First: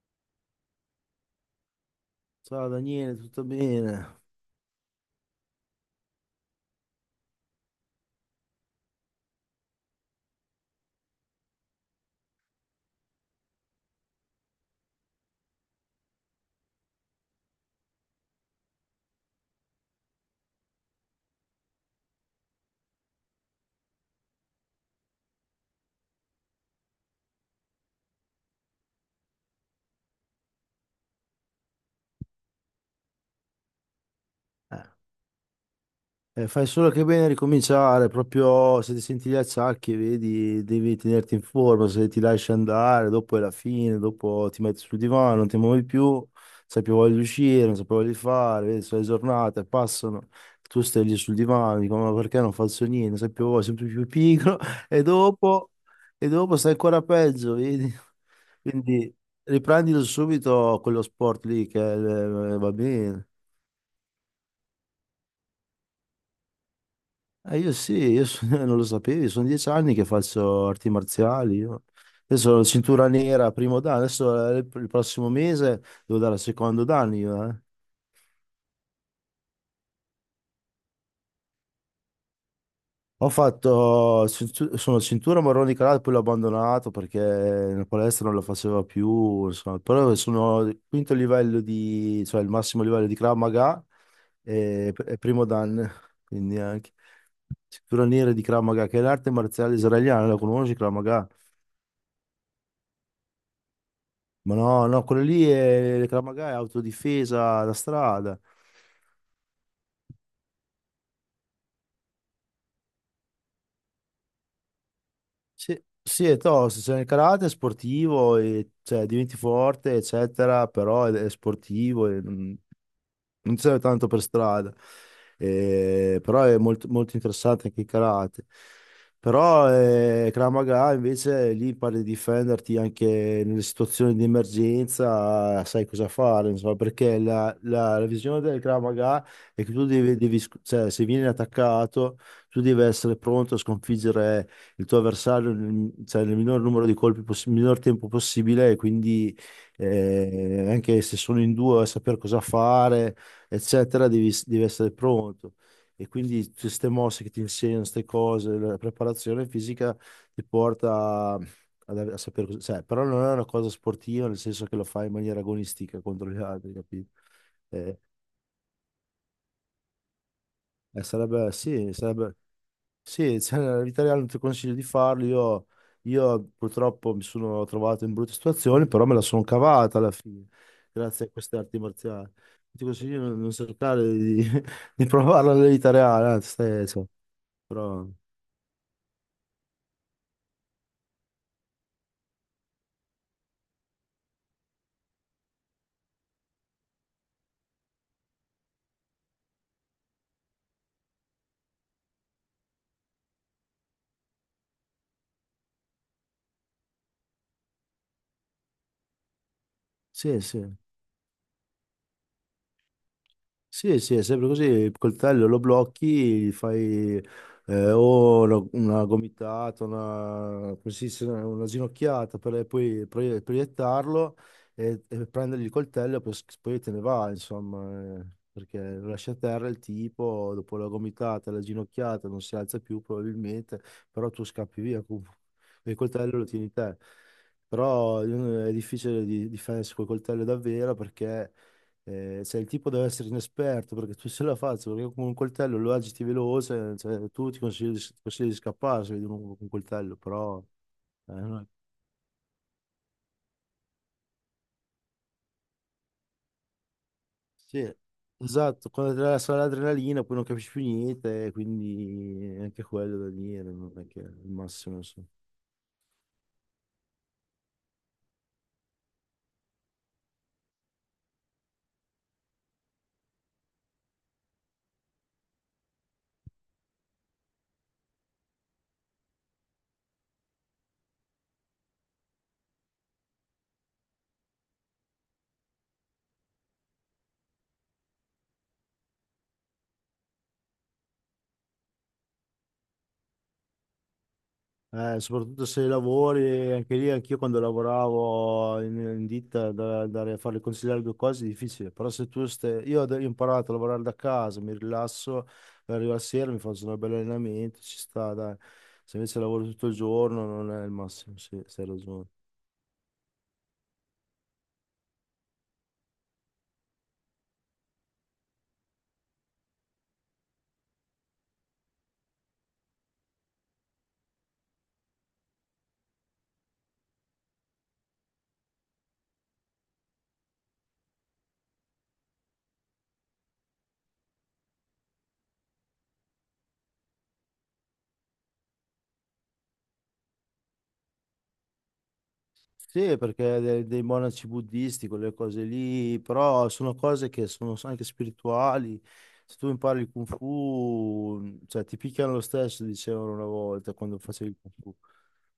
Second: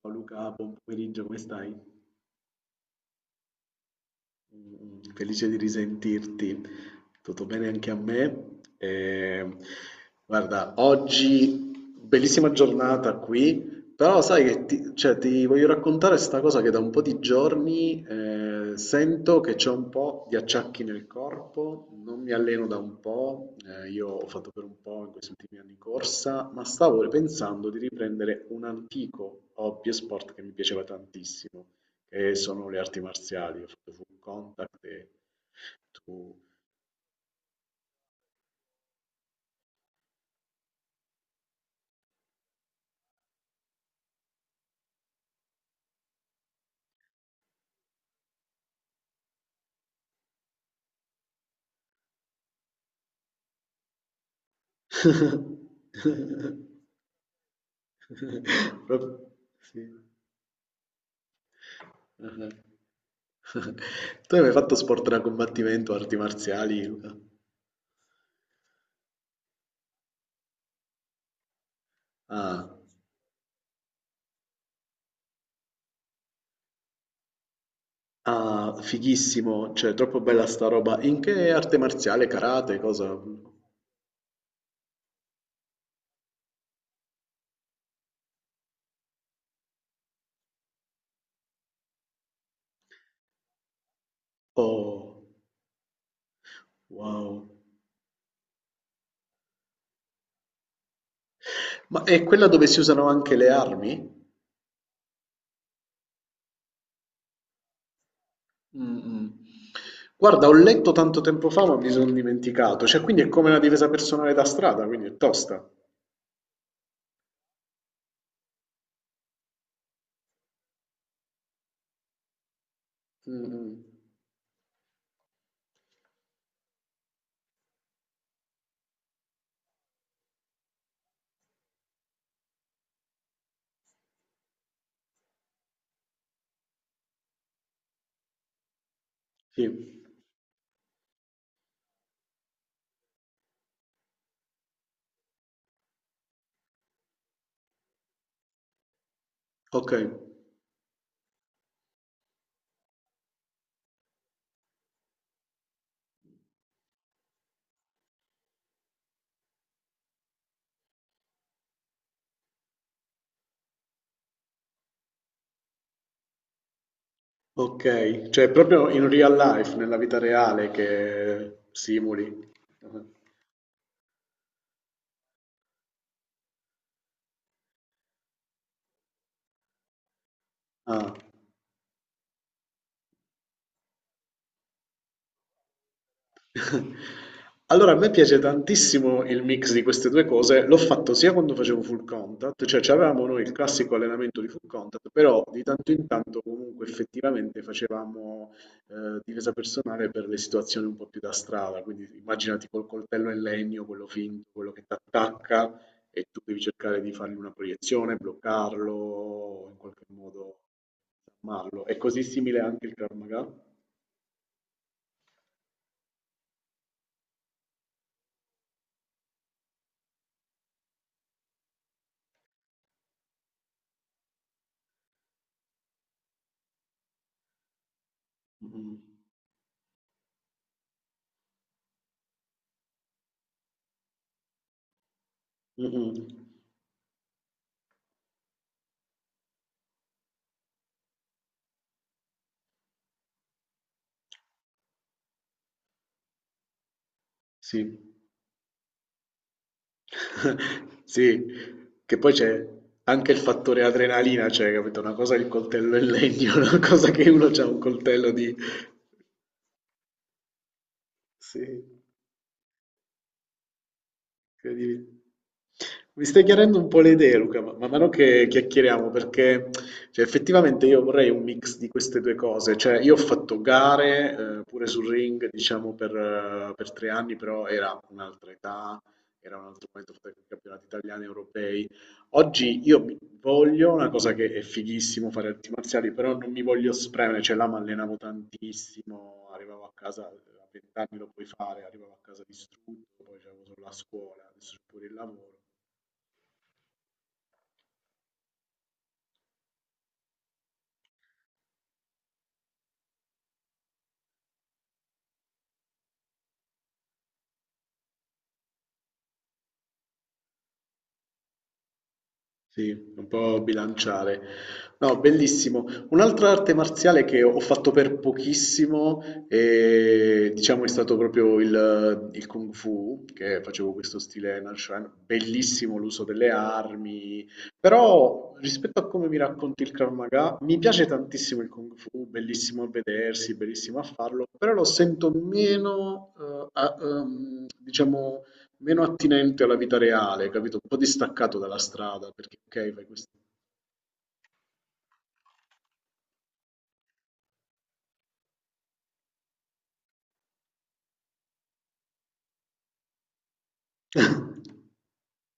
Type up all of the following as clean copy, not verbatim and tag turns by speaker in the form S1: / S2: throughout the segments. S1: Ciao Luca, buon pomeriggio, come stai?
S2: Ciao Daniele, tutto bene?
S1: Mm, felice di risentirti. Tutto bene anche a me. Guarda, oggi bellissima giornata qui, però sai che ti voglio raccontare sta cosa che da un po' di giorni sento che c'è un po' di acciacchi nel corpo, non mi alleno da un po', io ho fatto per un po' in questi ultimi anni corsa, ma stavo pensando di riprendere un antico hobby e sport che mi piaceva tantissimo che sono le arti marziali. Ho fatto full contact
S2: Eh,
S1: e tu...
S2: fai solo che bene a ricominciare, proprio se ti senti gli acciacchi, vedi, devi tenerti in forma, se ti lasci andare, dopo è la fine, dopo ti metti sul divano, non ti muovi più, non sai più voglia di uscire, non sai più voglia di fare, vedi, sono le giornate, passano, tu stai lì sul divano, dico, ma perché non faccio niente, non sai più voglia, sempre più pigro, e dopo, e dopo stai ancora peggio, vedi? Quindi
S1: Sì.
S2: riprendilo subito quello sport lì che
S1: Ah, eh.
S2: va bene.
S1: Tu hai mai fatto sport da combattimento, arti marziali, Luca?
S2: Io sì, non lo sapevi, sono 10 anni che faccio arti marziali. Io. Adesso ho la
S1: Ah,
S2: cintura nera, primo dan, adesso il prossimo mese devo dare il secondo dan io, eh.
S1: ah, fighissimo, cioè troppo bella sta roba. In che arte marziale, karate, cosa?
S2: Ho fatto, sono cintura marrone karate, poi l'ho abbandonato perché la palestra non lo faceva più, insomma. Però sono il quinto livello di, cioè il massimo livello di Krav Maga e
S1: Oh,
S2: primo dan, quindi anche
S1: wow.
S2: cintura nera di Krav Maga, che è l'arte marziale israeliana, la conosci Krav Maga?
S1: Ma è quella dove si usano anche le armi?
S2: Ma no, no, quello lì è Krav Maga, è autodifesa da strada.
S1: Mm-mm. Guarda, ho letto tanto tempo fa, ma mi sono dimenticato. Cioè, quindi è come una difesa personale da strada, quindi è tosta.
S2: Sì, sì, è tosto, cioè il karate è sportivo, e, cioè diventi forte, eccetera, però è sportivo. Non ti
S1: Mm-mm.
S2: serve tanto per strada. Però è molto, molto interessante anche il karate. Però Krav Maga invece lì impari a difenderti anche nelle situazioni di emergenza, sai cosa fare, insomma, perché la visione del Krav Maga è
S1: Sì,
S2: che tu devi, cioè, se vieni attaccato, tu devi essere pronto a sconfiggere il tuo avversario nel, cioè, nel minor numero di colpi, nel minor tempo possibile, e quindi
S1: ok,
S2: anche se sono in due, a sapere cosa fare, eccetera, devi, devi essere pronto. E quindi tutte queste mosse che ti insegnano, queste cose, la preparazione fisica ti porta a, a sapere cosa, cioè, però non è una cosa sportiva, nel senso che lo fai in maniera agonistica contro gli altri, capito? Eh,
S1: ok. Cioè, è proprio in real life, nella vita reale che
S2: sarebbe.
S1: simuli.
S2: Sì, cioè, nella vita reale non ti consiglio di farlo. Io purtroppo mi sono trovato in brutte situazioni, però me la sono cavata alla fine,
S1: Ah.
S2: grazie a queste arti marziali. Ti consiglio di non cercare di, di provarla nella vita reale, anzi, cioè,
S1: Allora, a
S2: però
S1: me piace tantissimo il mix di queste due cose. L'ho fatto sia quando facevo full contact, cioè avevamo noi il classico allenamento di full contact, però di tanto in tanto comunque effettivamente facevamo difesa personale per le situazioni un po' più da strada. Quindi immaginati col coltello in legno, quello finto, quello che ti attacca e tu devi cercare di fargli una proiezione, bloccarlo, o in qualche
S2: sì,
S1: modo
S2: sì.
S1: disarmarlo. È così simile anche il Krav Maga?
S2: Sì, sì, è sempre così, il coltello lo blocchi, gli fai o una gomitata, una, come si dice, una ginocchiata per proiettarlo e prendergli il coltello e poi, te ne va, insomma, perché
S1: Mm,
S2: lo lascia a terra il tipo, dopo la gomitata, la ginocchiata, non si alza più probabilmente, però tu scappi via,
S1: mm,
S2: e il
S1: mm,
S2: coltello lo tieni te. Però è difficile di difendersi col coltello davvero perché... cioè, il tipo deve essere inesperto perché tu se la faccio, perché con un coltello lo agiti veloce, cioè, tu
S1: sì.
S2: ti consigli di scappare se vedi uno con un coltello, però...
S1: Sì,
S2: no.
S1: che poi c'è anche il fattore adrenalina, cioè, capito? Una cosa è il coltello in legno, una cosa che uno ha un
S2: Sì,
S1: coltello di...
S2: esatto, quando ti dà solo l'adrenalina poi non capisci più niente,
S1: Sì,
S2: quindi anche quello da dire, non è che è il massimo.
S1: incredibile. Mi stai chiarendo un po' le idee, Luca, ma man mano che chiacchieriamo, perché cioè, effettivamente io vorrei un mix di queste due cose. Cioè, io ho fatto gare, pure sul ring, diciamo, per 3 anni, però era un'altra età, era un altro momento, ho fatto anche campionati italiani, europei. Oggi io mi voglio, una cosa che è fighissimo fare arti marziali, però non mi voglio spremere, cioè là mi allenavo tantissimo, arrivavo a casa, a 20 anni lo puoi fare, arrivavo a casa distrutto, poi c'avevo solo la scuola, adesso c'è pure il lavoro.
S2: Soprattutto se lavori, anche lì, anch'io quando lavoravo in ditta, andare a fare il consigliere 2 cose è difficile, però se tu stai, io ho imparato a lavorare da casa, mi rilasso, arrivo la sera, mi faccio un bel allenamento, ci sta, dai. Se invece lavoro tutto il giorno non è il massimo, sì, hai ragione.
S1: Sì, un po' bilanciare. No, bellissimo. Un'altra arte marziale che ho fatto per pochissimo, diciamo, è stato proprio il Kung Fu, che facevo questo stile Nanshan. Bellissimo l'uso delle armi, però rispetto a come mi racconti il Krav Maga, mi piace tantissimo il Kung Fu, bellissimo a vedersi, bellissimo a farlo, però lo sento meno, diciamo meno attinente alla vita reale, capito? Un po' distaccato dalla strada, perché ok, fai
S2: Sì,
S1: questo.
S2: perché dei monaci buddisti, quelle cose lì, però sono cose che sono anche spirituali. Se tu impari il Kung Fu, cioè ti picchiano lo stesso, dicevano una volta quando facevi il Kung Fu.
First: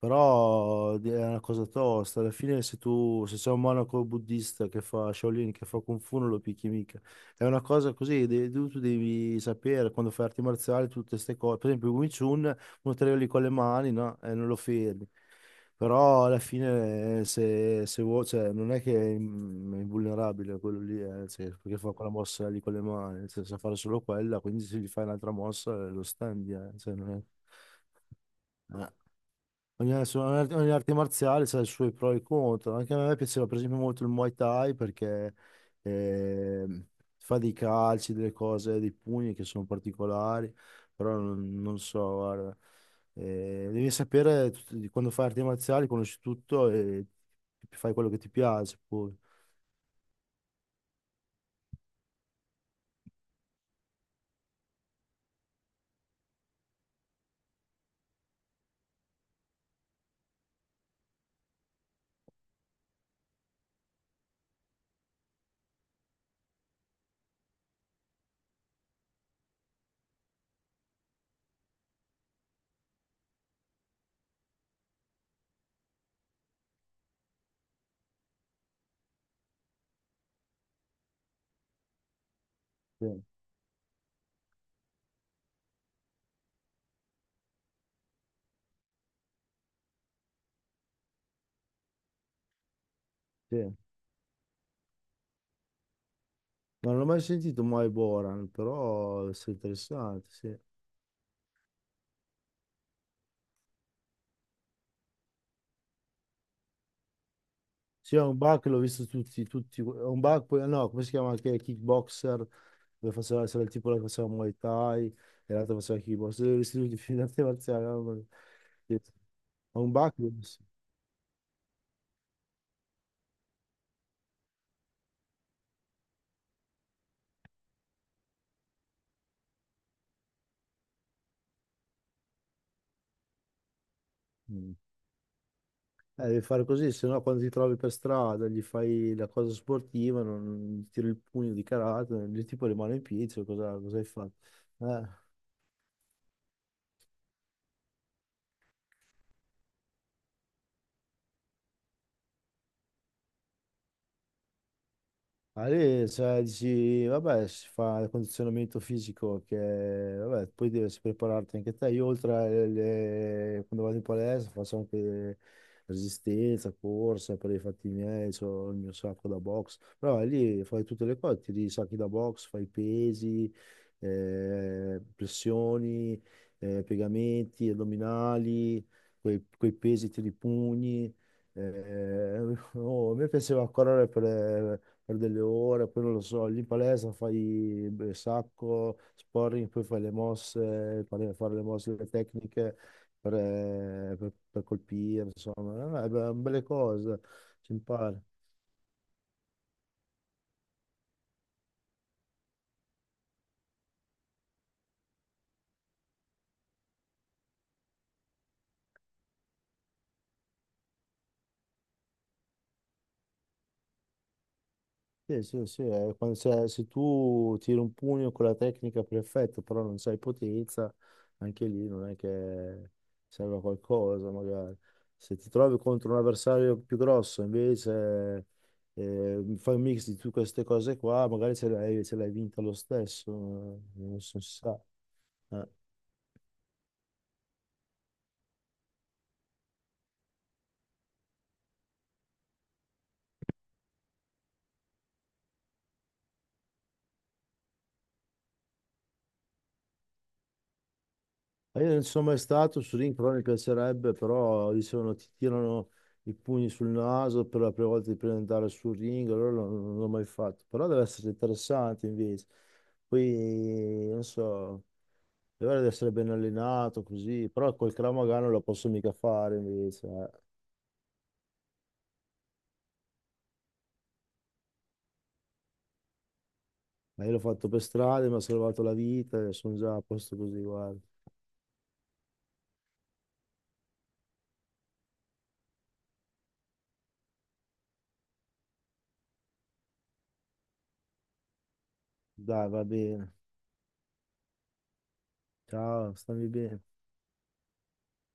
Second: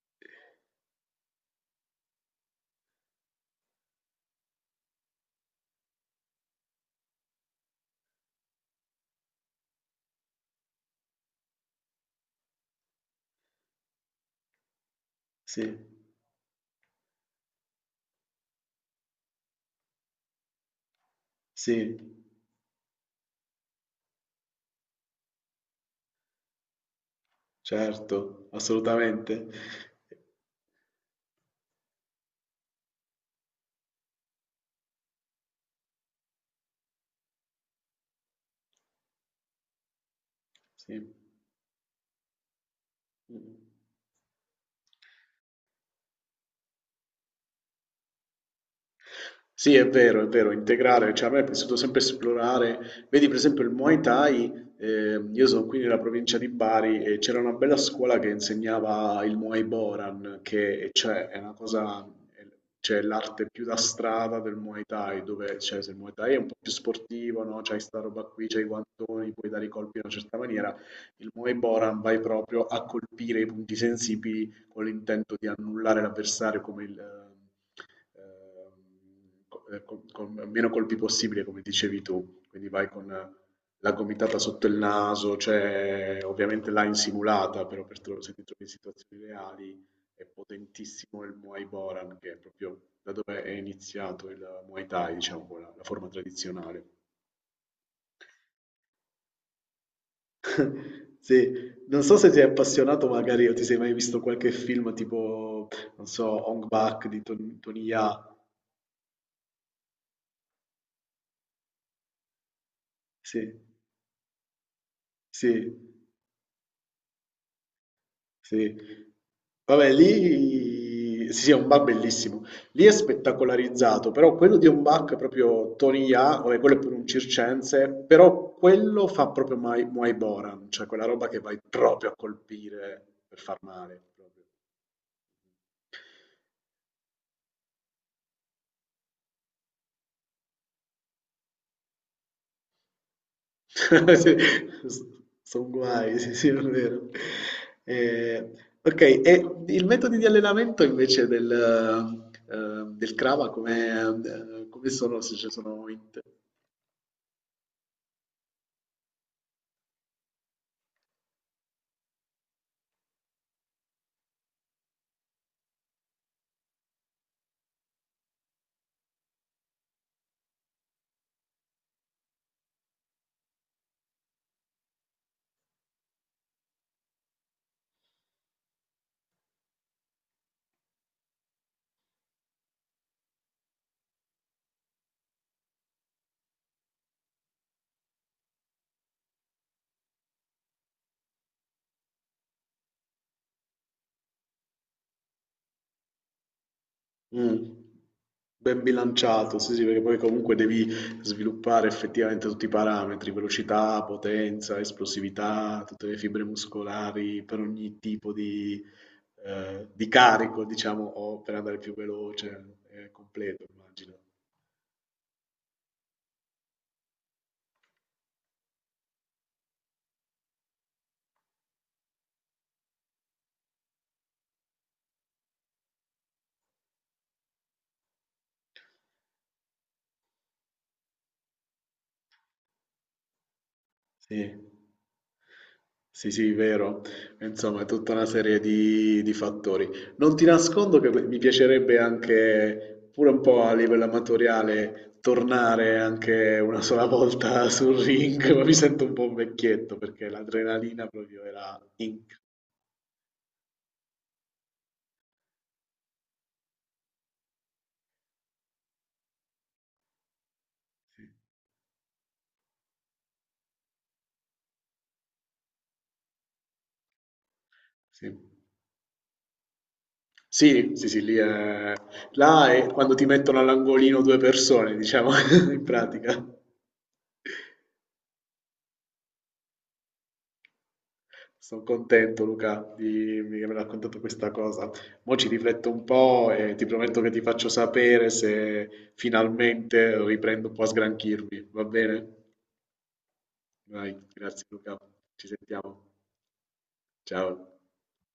S2: Però è una cosa tosta. Alla fine se tu, se c'è un monaco buddista che fa Shaolin, che fa Kung Fu, non lo picchi mica. È una cosa così, tu devi sapere quando fai arti marziali tutte queste cose. Per esempio, il Wing Chun uno te lo lì con le mani, no? E non lo fermi.
S1: Sì,
S2: Però alla fine se, se vuoi, cioè, non è che è è invulnerabile quello lì, cioè, perché fa
S1: sì,
S2: quella mossa lì con le mani, cioè, sa fare solo quella, quindi se gli fai un'altra mossa lo standi, cioè, non è...
S1: certo,
S2: Eh.
S1: assolutamente.
S2: Ogni, adesso ogni arte marziale ha i suoi pro e i contro. Anche a me piaceva per esempio molto il Muay Thai perché ehm, fa dei calci, delle cose, dei pugni che sono particolari,
S1: Sì.
S2: però non, non so, guarda. Devi sapere di quando fai arti marziali, conosci tutto e fai quello che ti piace poi.
S1: Sì, è vero, integrare, cioè a me è piaciuto sempre esplorare, vedi per esempio il Muay Thai, io sono qui nella provincia di Bari e c'era una bella scuola che insegnava il Muay Boran, che e cioè, è una cosa, è- cioè l'arte più da strada del Muay Thai, dove cioè, se il Muay Thai è un po' più sportivo, no? C'hai sta roba qui, c'hai i guantoni, puoi dare i colpi in una certa maniera, il Muay Boran vai proprio a colpire i punti sensibili con l'intento di annullare l'avversario come con meno colpi possibile, come dicevi tu. Quindi vai
S2: Sì,
S1: con la gomitata sotto il naso, cioè ovviamente là in simulata, però se ti trovi in situazioni reali è potentissimo il Muay Boran, che è proprio da dove è
S2: sì.
S1: iniziato il Muay Thai, diciamo, la forma tradizionale.
S2: Ma non l'ho mai sentito Mai Boran, però è interessante, sì.
S1: Sì, non so se ti sei appassionato magari o ti sei mai visto qualche film tipo, non so, Hong Bak di Tony
S2: Sì, è
S1: Jaa.
S2: un bug, l'ho visto tutti, tutti. È un bug, poi, no, come si chiama anche Kickboxer? Dove
S1: Sì,
S2: faceva, c'era il tipo che faceva Muay Thai e l'altro
S1: sì,
S2: faceva kickbox, tutti vestiti di arte marziale. Mamma mia.
S1: sì.
S2: Sì. Ho un
S1: Vabbè,
S2: background. Sì.
S1: lì sì, sì, è un bar bellissimo. Lì è spettacolarizzato, però quello di un bar è proprio Tony Jaa, vabbè, quello è pure un circense, però quello fa proprio Muay Boran, cioè quella roba che vai proprio a colpire per far male. Proprio.
S2: Mm. Devi fare così, se no quando ti trovi per strada gli fai la cosa sportiva, non, non gli tiri il pugno di karate, il tipo rimane in piedi, cioè, cosa, cosa hai fatto?
S1: Sì, s
S2: Eh.
S1: son guai, sì, sì, è vero. Ehm, okay, e il metodi di allenamento invece del del Krava come come sono? Se ci
S2: Ma
S1: sono
S2: lì,
S1: int
S2: cioè, dici, vabbè, si fa il condizionamento fisico che, vabbè, poi devi prepararti anche te. Io oltre alle, quando vado in palestra faccio anche resistenza, corsa per i fatti miei, ho il mio sacco da box. Però lì fai tutte le cose, tiri i sacchi da box, fai pesi, pressioni, piegamenti, addominali, quei pesi, tiri i pugni. Eh, oh, a me piaceva correre per delle ore, poi non lo so, lì in palestra fai beh, sacco, sparring, poi fai le mosse, fare le mosse, le tecniche per, per colpire, insomma, beh, belle cose,
S1: mh,
S2: si impara.
S1: ben bilanciato, sì, sì, perché poi comunque devi sviluppare effettivamente tutti i parametri, velocità, potenza, esplosività, tutte le fibre muscolari per ogni tipo di carico diciamo, o per andare più veloce, è completo immagino.
S2: Sì, sì, sì, se, se tu tiri un pugno con la tecnica perfetta, però non sai potenza, anche lì non è che serve a qualcosa, magari. Se ti trovi contro un avversario più grosso, invece fai un mix di tutte queste cose qua, magari ce l'hai vinta lo stesso, non si
S1: Sì.
S2: sa. Eh.
S1: Sì, sì, vero. Insomma, è tutta una serie di fattori. Non ti nascondo che mi piacerebbe anche, pure un po' a livello amatoriale, tornare anche una sola volta sul ring, ma mi sento un po' un vecchietto perché l'adrenalina proprio era
S2: Ma io non sono
S1: inc.
S2: mai stato su Ring, però mi piacerebbe, però dicevano ti tirano i pugni sul naso per la prima volta di presentare sul ring, allora non, non l'ho mai fatto, però deve essere interessante invece. Poi, non so, deve essere ben allenato così, però col Krav
S1: Sì,
S2: Maga non lo posso mica fare invece. Eh.
S1: sì, sì, sì, sì, lì è... Là è quando ti mettono all'angolino due persone, diciamo, in pratica.
S2: Ma io l'ho fatto per strada, mi ha salvato la vita e sono già a posto così, guarda.
S1: Sono contento, Luca, di aver raccontato questa cosa. Mo' ci rifletto un po' e ti prometto che ti faccio sapere se finalmente riprendo un po' a sgranchirmi, va bene?
S2: Dai, va bene.
S1: Vai, grazie Luca, ci sentiamo.
S2: Ciao, stammi bene.
S1: Ciao.